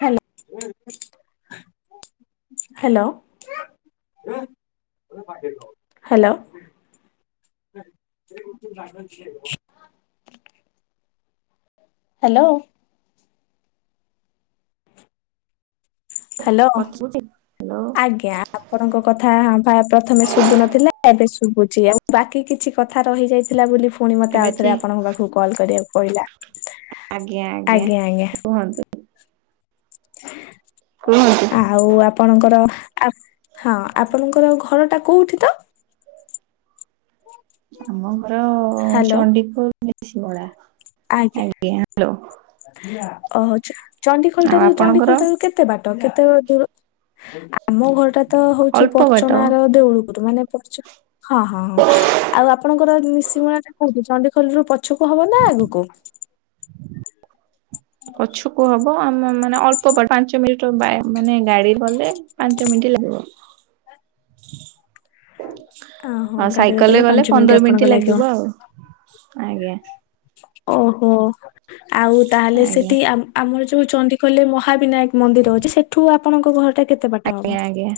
ହ୍ୟାଲ, hello. Hello hello hello କଥା ଶୁଭୁଚି hello. ଆଜ୍ଞା। ଆପଣଙ୍କ କଥା ଭା ପ୍ରଥମେ ଶୁଭୁନଥିଲା ଏବେ ଶୁଭୁଛି ଆଉ ବାକି କିଛି କଥା ରହିଯାଇଥିଲା ବୋଲି ଫୁଣି ମତେ ଏବେ ଆଉ ଥରେ ଠିକ୍ ଆପଣଙ୍କୁ ପାଖକୁ କଲ୍ କରିବାକୁ ପଇଲା। ଆଜ୍ଞା, ଆଜ୍ଞା। କୁହନ୍ତୁ କୁହନ୍ତୁ। ଆଉ ଆପଣଙ୍କର ଆ ହଁ ଆପଣଙ୍କର ଆଉ ଘରଟା କୋଉଠି ତ? ଆମ ଘର ହ୍ୟାଲୋ ଚଣ୍ଡିଖୋଲ [unintelligible] ଆଜ୍ଞା ହାଲୋ। ଓହୋ ଚଣ୍ଡିଖୋଲ ଆଉ ଠାରୁ ଆପଣଙ୍କର ଚଣ୍ଡିଖୋଲ ଠାରୁ କେ କେତେ ବାଟ କେତେ ବେଳେ ଦୂର [inaudible] ଆ ଆମ ଘରଟା ତ ହଉଚି ଅଳ୍ପ ବାଟ ପର୍ଚଣାର ଦେଉଳୁ ମାନେ ପର୍ଚଣା [inaudible] ହଁ, ହଁ, ହଁ, ଆଉ ଆପଣଙ୍କର ମିଶିମଳା ଟା କୋଉଠି? ଚଣ୍ଡିଖଲରୁ ପଛକୁ ହବ ନା ଆଗକୁ। ପଛକୁ ହବ ଆମ ମାନେ ଅ- ପାଞ୍ଚ ମିନିଟ, ବା ମାନେ ଗାଡି ଗଲେ ପାଞ୍ଚ ମିନିଟ ଲାଗିବ। ଓହୋ, ଆଉ ଗାଡିରେ ସାଇକେଲରେ ଗଲେ ପାଞ୍ଚ ମିନିଟ ପନ୍ଦର ଆପଣଙ୍କ ଲାଗିବ। ଆଉ ଆଜ୍ଞା ଓହୋ, ଆଉ ତାହେଲେ ଆଜ୍ଞା ସେଟି ଆମର ଯୋଉ ଚଣ୍ଡିଖୋଲ ମହାବିନାୟକ। ମନ୍ଦିର ଅଚି, ସେଠୁ ଆପଣଙ୍କ ଘରଟା କେତେ ବାଟ ଆଜ୍ଞା ହବ। ଆଜ୍ଞା।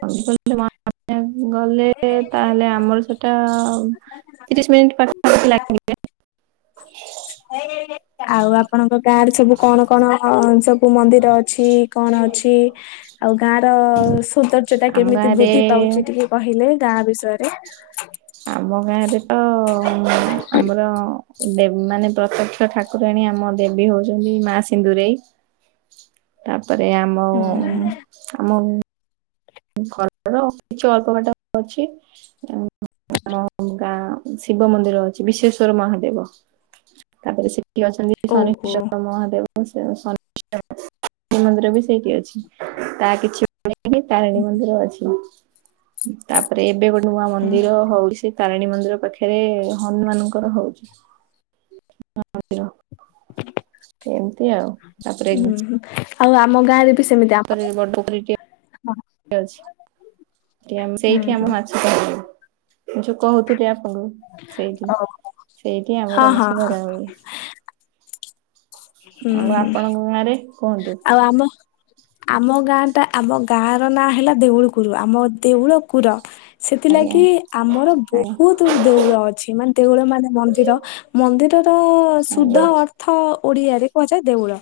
[unintelligible] ଗଲେ- ତାହେଲେ- ଆମର ସେଟା ତିରିଶ ମିିନିଟ ପାଖା ପାଖୀ ଲାଗି ଜାଏ। [unintelligible] ଆଉ ଆପଣଙ୍କ ଗାଁରେ ସବୁ କଣ, କଣ ସବୁ ମନ୍ଦିର ଅଛି କଣ ଅଛି? ଆଉ ଗାଁ ର ସୌନ୍ଦର୍ଯ୍ୟ ଟା ଆମ କେମିତି ବୃଦ୍ଧି ଗାଁରେ ପାଉଛି ଟିକେ କହିଲେ ଗାଁ ବିଷୟରେ। ଆମ ଗାଁରେ ତ- ଆମର ଦେ ମାନେ ପ୍ରତ୍ୟକ୍ଷ ଠାକୁର। କୁରାଣୀ ଆମ ଦେବୀ ହଉଛନ୍ତି ମା ସିନ୍ଦୁରେଇ। [inaudible] ତାପରେ ଆମ ହୁଁ ହୁଁ ହୁଁ [inaudible] ଆମ ଘରର -କିଛି ଅଳ୍ପ -ବାଟ ଅଛି। ଅଁ, ଆମ ଗାଁ ଶିବ ମନ୍ଦିର ଅଛି, ବିଶେଶ୍ଵର ମହାଦେବ। [inaudible] ତାପରେ ସେଟି ଅଛନ୍ତି, ଓହୋ ଶନିଶ୍ଚର- ମହାଦେବ। ସେ [unintelligible] ମନ୍ଦିର ବି ସେଇଠି ଅଛି, ତା କିଛି [unintelligible] ତାରିଣୀ ମନ୍ଦିର ଅଛି, [inaudible] ତାପରେ ଏବେ ଗୋଟେ ନୂଆ ହୁଁ। ମନ୍ଦିର ହଉଚି। ତାରିଣୀ ମନ୍ଦିର ପାଖରେ- ହନୁମାନଙ୍କର ହଉଚି। [unintelligible] [inaudible] ଏମିତି ଆଉ। ତାପରେ ହୁଁ, ହୁଁ, ଆଉ ଆମ ଗାଁରେ ବି ସେମିତି ଆ- [unintelligible] [inaudible] ଅଛି। ଏମ ହୁଁ ସେଇଠି ଆମ ହୁଁ। ମାଛ କୁ [inaudible] ଯୋଉ କହୁଥିଲି ଆପଣଙ୍କୁ। ସେଇଟି ଓହୋ [inaudible] ସେଇଟି ହଁ ଆମର ହଁ ମାଛ ହଁ ଧରା ହୁଏ [inaudible] ହୁଁ [inaudible] ଆଉ ହୁଁ। ଆପଣଙ୍କ ଗାଁରେ କୁହନ୍ତୁ। ଆଉ ଆମ- ଆମ ଗାଁ ଟା, ଆମ ଗାଁ ର ନାଁ ହେଲା ଦେଉଳ କୁରୁ, ଆମ ଦେଉଳ କୁର। ଆଜ୍ଞା ସେଥିଲାଗି -ଆମର ଆଜ୍ଞା ବହୁତ। ଦେଉଳ ଅଛି, ମାନେ ଦେଉଳ ମାନେ ମନ୍ଦିର ମନ୍ଦିରର ଶୁଦ୍ଧ ଆଜ୍ଞା ଅ- ଥ ଓଡିଆରେ କୁହାଯାଏ ଦେଉଳ,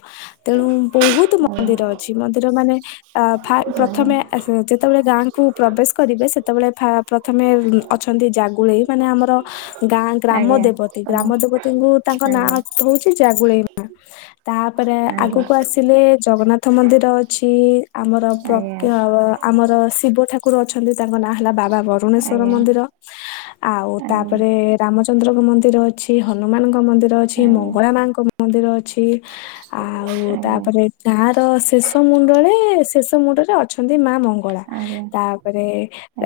ତେଣୁ ବହୁତ ମନ୍ଦିର ଆଜ୍ଞା ଅଛି ମନ୍ଦିର ମାନେ- ଆ, ଫା ଆଜ୍ଞା। ପ୍ରଥମେ ଯେତେବେଳେ, ଗାଁକୁ ପ୍ରବେଶ କରିବେ ସେତେବେଳେ ଫା- ପ୍ରଥମେ ଅଛନ୍ତି ଜାଗୁଳେଇ, ମାନେ ଆମର- ଗାଁ, ଗ୍ରାମ ଆଜ୍ଞା ଦେବତୀ ତମ ଗ୍ରାମ ଦେବତୀଙ୍କୁ ତାଙ୍କ ନାଁ ଆଜ୍ଞା ହଉଚି ଜାଗୁଳେଇ ମା। ତାପରେ ଆଜ୍ଞା ଆଗକୁ ଆସିଲେ, ଜଗନ୍ନାଥ ମନ୍ଦିର ଅଛି, ଆମର ଆଜ୍ଞା ଆଜ୍ଞା। ପ୍ରତ୍ୟ- ଆମର ଶିବ ଠାକୁର ଅଛନ୍ତି, ତାଙ୍କ ନାଁ ହେଲା ବାବା ବରୁଣେଶ୍ଵର ଆଜ୍ଞା ମନ୍ଦିର। [inaudible] ଆଉ ଆଜ୍ଞା ଆଜ୍ଞା ତାପରେ ରାମଚନ୍ଦ୍ରଙ୍କ ମନ୍ଦିର ଅ- ଛି, ହନୁମାନଙ୍କ ମନ୍ଦିର ଅଛି, ମଙ୍ଗଳା ମାଙ୍କ ମନ୍ଦିର ଅଛି, ଆ- ଆଉ ଆଜ୍ଞା ତାପରେ, ଗାଁ ର ଶେଷ ମୁଣ୍ଡରେ, ଶେଷ ମୁଣ୍ଡରେ ଅଛନ୍ତି ମା ମଙ୍ଗ- ଗଳା, ଆଜ୍ଞା ତାପରେ,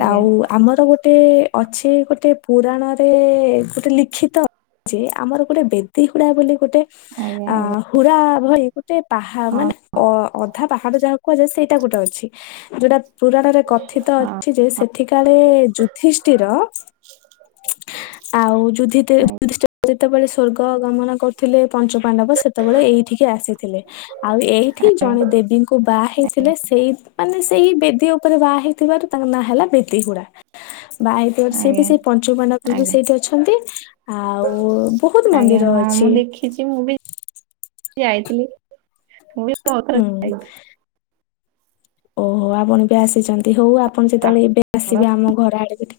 ଆଉ ଆମର ଗୋଟେ- ଅଛି ଗୋଟେ ପୁରାଣରେ -ଗୋଟେ ଲିଖିତ-ଅଛି ଆମର ଗୋଟେ ବେ- ତି ହୁଡା ବୋଲି ଗୋଟେ ଆଜ୍ଞା [inaudible] ଆ, ଆଜ୍ଞା ହୁଡ଼ା ଭଳି। ଗୋଟେ ପାହା ହଁ ମାନେ ଅ ଅଧା ପାହାଡ ଯାହାକୁ କୁହାଯାଏ ସେଇଟା ଗୋଟେ ଅଛି ଯୋଉଟା। ପୁରାଣରେ କଥିତ ଅଛି ହଁ। ଯେ ସେଠି କାଳେ ଯୁଧିଷ୍ଠିର। ଆଉ ଯୁଧି ତେ। ଆଜ୍ଞା ଯେତେବେଳେ ସ୍ଵର୍ଗ ଗମନ କରୁଥିଲେ ପଞ୍ଚୁ ପାଣ୍ଡବ ସେତବେଳେ ଏଇଠିକି ଆସିଥିଲେ। ଥିଲେ, ଆଉ ଏଇଠି ଜଣେ ଦେବୀଙ୍କୁ ବାହା ହେଇଥିଲେ ସେଇ। ମାନେ ସେଇ ବେଦୀ ଉପରେ ବାହା ହେଇଥିବାରୁ ତାଙ୍କ ନାଁ ହେଲା ବେଦୀ ହୁଡା। ଭାଇ ତୋ, ସିଏ ବି ସେଇ ପଞ୍ଚୁପାଣ୍ଡବ ବି ଆଜ୍ଞା ସେଇଠି ଅଛନ୍ତି। ଆଉ ବହୁତ ମନ୍ଦିର ଅଛି। କିଛି ମୁଁ ବି ଯାଇଥିଲୁ, ମୁଁ ବି ବହୁତଥର ହୁଁ। ଯାଇଚି। ଓହୋ ଆପଣ ବି ଆସିଚନ୍ତି, ହଉ ଆପଣ ଯେତବଳେ ଏବେ ଆସିବେ ଆମ ଘର ଆଡେ କ।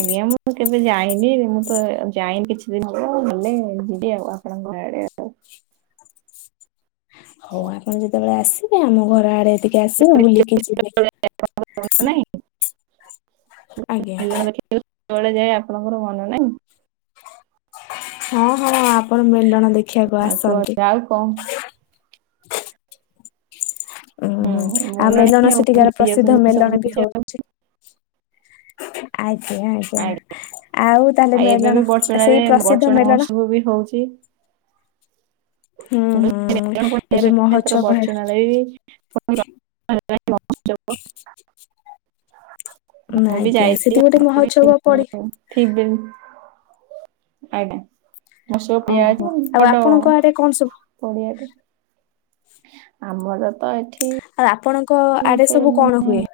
ଆଜ୍ଞା, ମୁଁ କେବେ ଯାଇନି ମୁଁ ତ ଯାଇନି କିଛି ଦିନ ହବ ଗଲେ ଯିବି ଆଉ ଆ। ଆପଣଙ୍କ ଘର ଆଡେ। ହଉ ଆପଣ ଯେତବଳେ ଆସିବେ ଆମ ଘର ଆଡେ। ଟିକେ ଆସିବେ ବୁଲିକି ଯିବେ। ଆଜ୍ଞା [unintelligible] ହଁ ହଁ ଆପଣ ମେଲଣ ଦେଖିଆକୁ ଆସନ୍ତି। କମ୍। ଓଁ ହୋଁ, ହୁଁ ଆଉ ମନ ମେଲଣ ନାହିଁ ସେଠିକାର ଭୁଲି ପ୍ରସିଦ୍ଧ ଯାଉଛନ୍ତି ସବୁ ମେଲଣ ବି କିଛି ଆଉ ହଉଚି। ଆଜ୍ଞା ଆଜ୍ଞା, ଆଉ ତାହେଲେ ମେଲଣ ସେଇ ପ୍ରସିଦ୍ଧ ମେଲଣ। ମୁଁ ବି ହଉଚି। ହୁଁ ହୁଁ ଏବେ ମହୋତ୍ସବ ହେଲା [unintelligible] [unintelligible] ନାଁ ମୁଁ ବି ଆଜ୍ଞା, ଯାଇଛି ସେଠି ଗୋଟେ ଆପଣ ବି ମହୋତ୍ସବ ପଡି। ଥିବେ। ଆଜ୍ଞା, ମସ ଓହୋ ପିଆଜ ଆଉ ବଡ ଆପଣଙ୍କ ଆଡେ କଣ ସବୁ ପଡିଆ ଟେ। ଆମର ତ ଏଠି। ଆଉ ଆପଣଙ୍କ ଆଡେ ଏତେ ସବୁ କଣ ମାନେ ହୁଏ?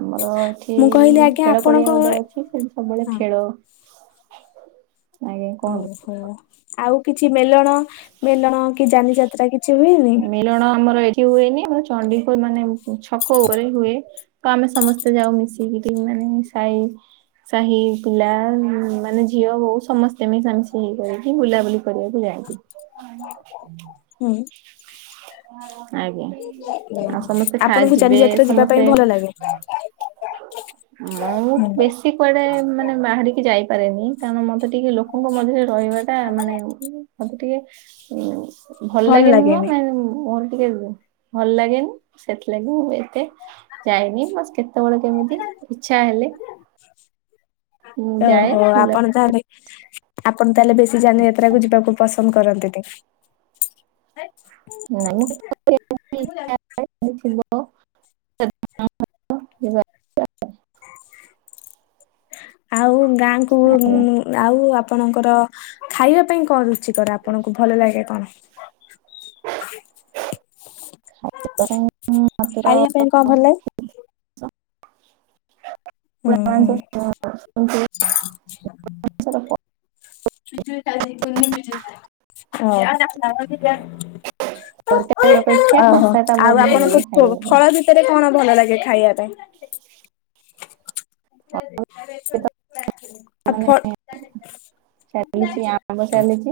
ଆମର ଏଠି ମୁଁ କହିଲି ଆଜ୍ଞା ଖେଳ ପଡିଆ ଗୋଟେ ଆପଣଙ୍କ ଅଛି ସେଠି ସବୁବେଳେ ଖେଳୁ। ଆଜ୍ଞା କୁହନ୍ତୁ। ହ, ଆଉ କିଛି ମେଲଣ ମେଲଣ କି ଯାନି ଯାତ୍ରା କିଛି ହୁଏନି? ମେଲଣ ଆମର ଏଠି ହୁଏନି, ଆମର ଚଣ୍ଡିପୁର ମାନେ ଛକ ଉପରେ ହୁଏ। ତ ଆମେ ସମସ୍ତେ ଯାଉ ମିଶିକି ଟିକି ନାନୀ, ସାଇ। ସାହି ପିଲା ମାନେ ଝିଅ ବୋଉ ସମସ୍ତେ ମିଶା ମିଶି କରିକି ବୁଲାବୁଲି କରିଆକୁ ଯାଆନ୍ତି। [unintelligible] ହୁଁ। ଆଜ୍ଞା, ଆଉ ସମସ୍ତେ ଖାଇ ଆପଣଙ୍କୁ ଯାନି ଯିବେ ଯାତ୍ରା ଯିବା ପାଇଁ ସମସ୍ତେ। ଭଲ ଲାଗେ? ମୁଁ ବେଶୀ କୁଆଡେ ମାନେ ମାହାଡିକି ଯାଇପାରେନି। କାରଣ ମତେ ଟିକେ ଲୋକଙ୍କ ମଝିରେ ରହିବା ଟା ମାନେ ମତେ ଟିକେ ଉ। ଭଲ ଲାଗେ। ମୋର ଟିକେ ଭଲ ଲାଗେନି, ସେଥିଲାଗି ମୁଁ ଏତେ। ଯାଇନି ବାସ୍ କେତବଳେ କେମିତି ଇଚ୍ଛା ହେଲେ। ମୁଁ ଯାଏ ଓହୋ, ବୁଲା ଆପଣ ତାହାଲେ। ଆପଣ ତାହେଲେ ବେଶୀ ଯାନି ଯାତ୍ରା କୁ ଯିବାକୁ ପସନ୍ଦ କରନ୍ତିନି। ଆ। [unintelligible] ଯିବା ଆଉ ଗାଁ କୁ ଆଉ ଆପଣଙ୍କର ଖାଇବା ପାଇଁ କଣ ରୁଚି କର ଆପଣଙ୍କୁ? ଭଲ ଲାଗେ କଣ? ଖାଇବା ପାଇଁ କଣ ଭଲ ଲାଗେ? ହୁଁ ହୁଁ [unintelligible] [inaudible] ତରକାରୀ [unintelligible] [unintelligible] ଫଳ ଅପେକ୍ଷା କଷା ଟା ବହୁତ ଭଲ ଲାଗେ ଖାଇବା ଭିତରେ କଣ ଭଲ ଲାଗେ ଖାଇବା ପାଇଁ? ଆଫ [unintelligible] [unintelligible] ପାଇଁ। ମାନେ ଚାଲିଛି ଆମ୍ବ ଚାଲିଛି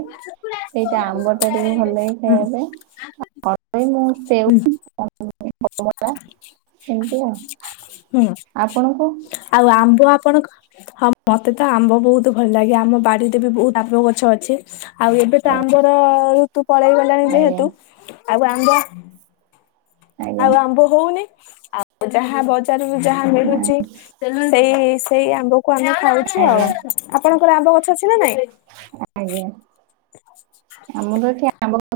ସେଇଟା ଆମ୍ବ ଟା ଟିକେ ଭଲ ଲାଗେ ଖାଇବା ପାଇଁ କଦଳୀ ମୁଁ ସେଉ ଏମିତି ଆଉ ହୁଁ, ଆପଣଙ୍କୁ ଆଉ ଆମ୍ବ ଆପଣଙ୍କ? ହଁ ମତେ ତ ଆମ୍ବ ବହୁତ ଭଲ ଲାଗେ। ଆମ ବାଡ଼ିରେ ବି ବହୁତ ଆମ୍ବ ଗଛ ଅଛି। ଆଉ ଏବେ ତ ଆମ୍ବର ଋତୁ ପଳେଇ ଗଲାଣି ଆଜ୍ଞା ଯେହେତୁ। ଆଉ ଆମ୍ବ ଆଜ୍ଞା ଆଉ ଆମ୍ବ ହଉନି। ଆଉ ଯାହା ବଜାରରୁ ଯାହା ମିଳୁଚି। ତେଣୁ ସେଇ, ସେଇ ଆମ୍ବକୁ ଆମେ ଖାଉଛୁ ଆଜ୍ଞା ଆଉ। ଆପଣଙ୍କର ଆମ୍ବ ଗଛ ଅଛି ନା ନାଇଁ? ଆଜ୍ଞା। ଆମର ଏଠି ଆମ୍ବ ଗଛ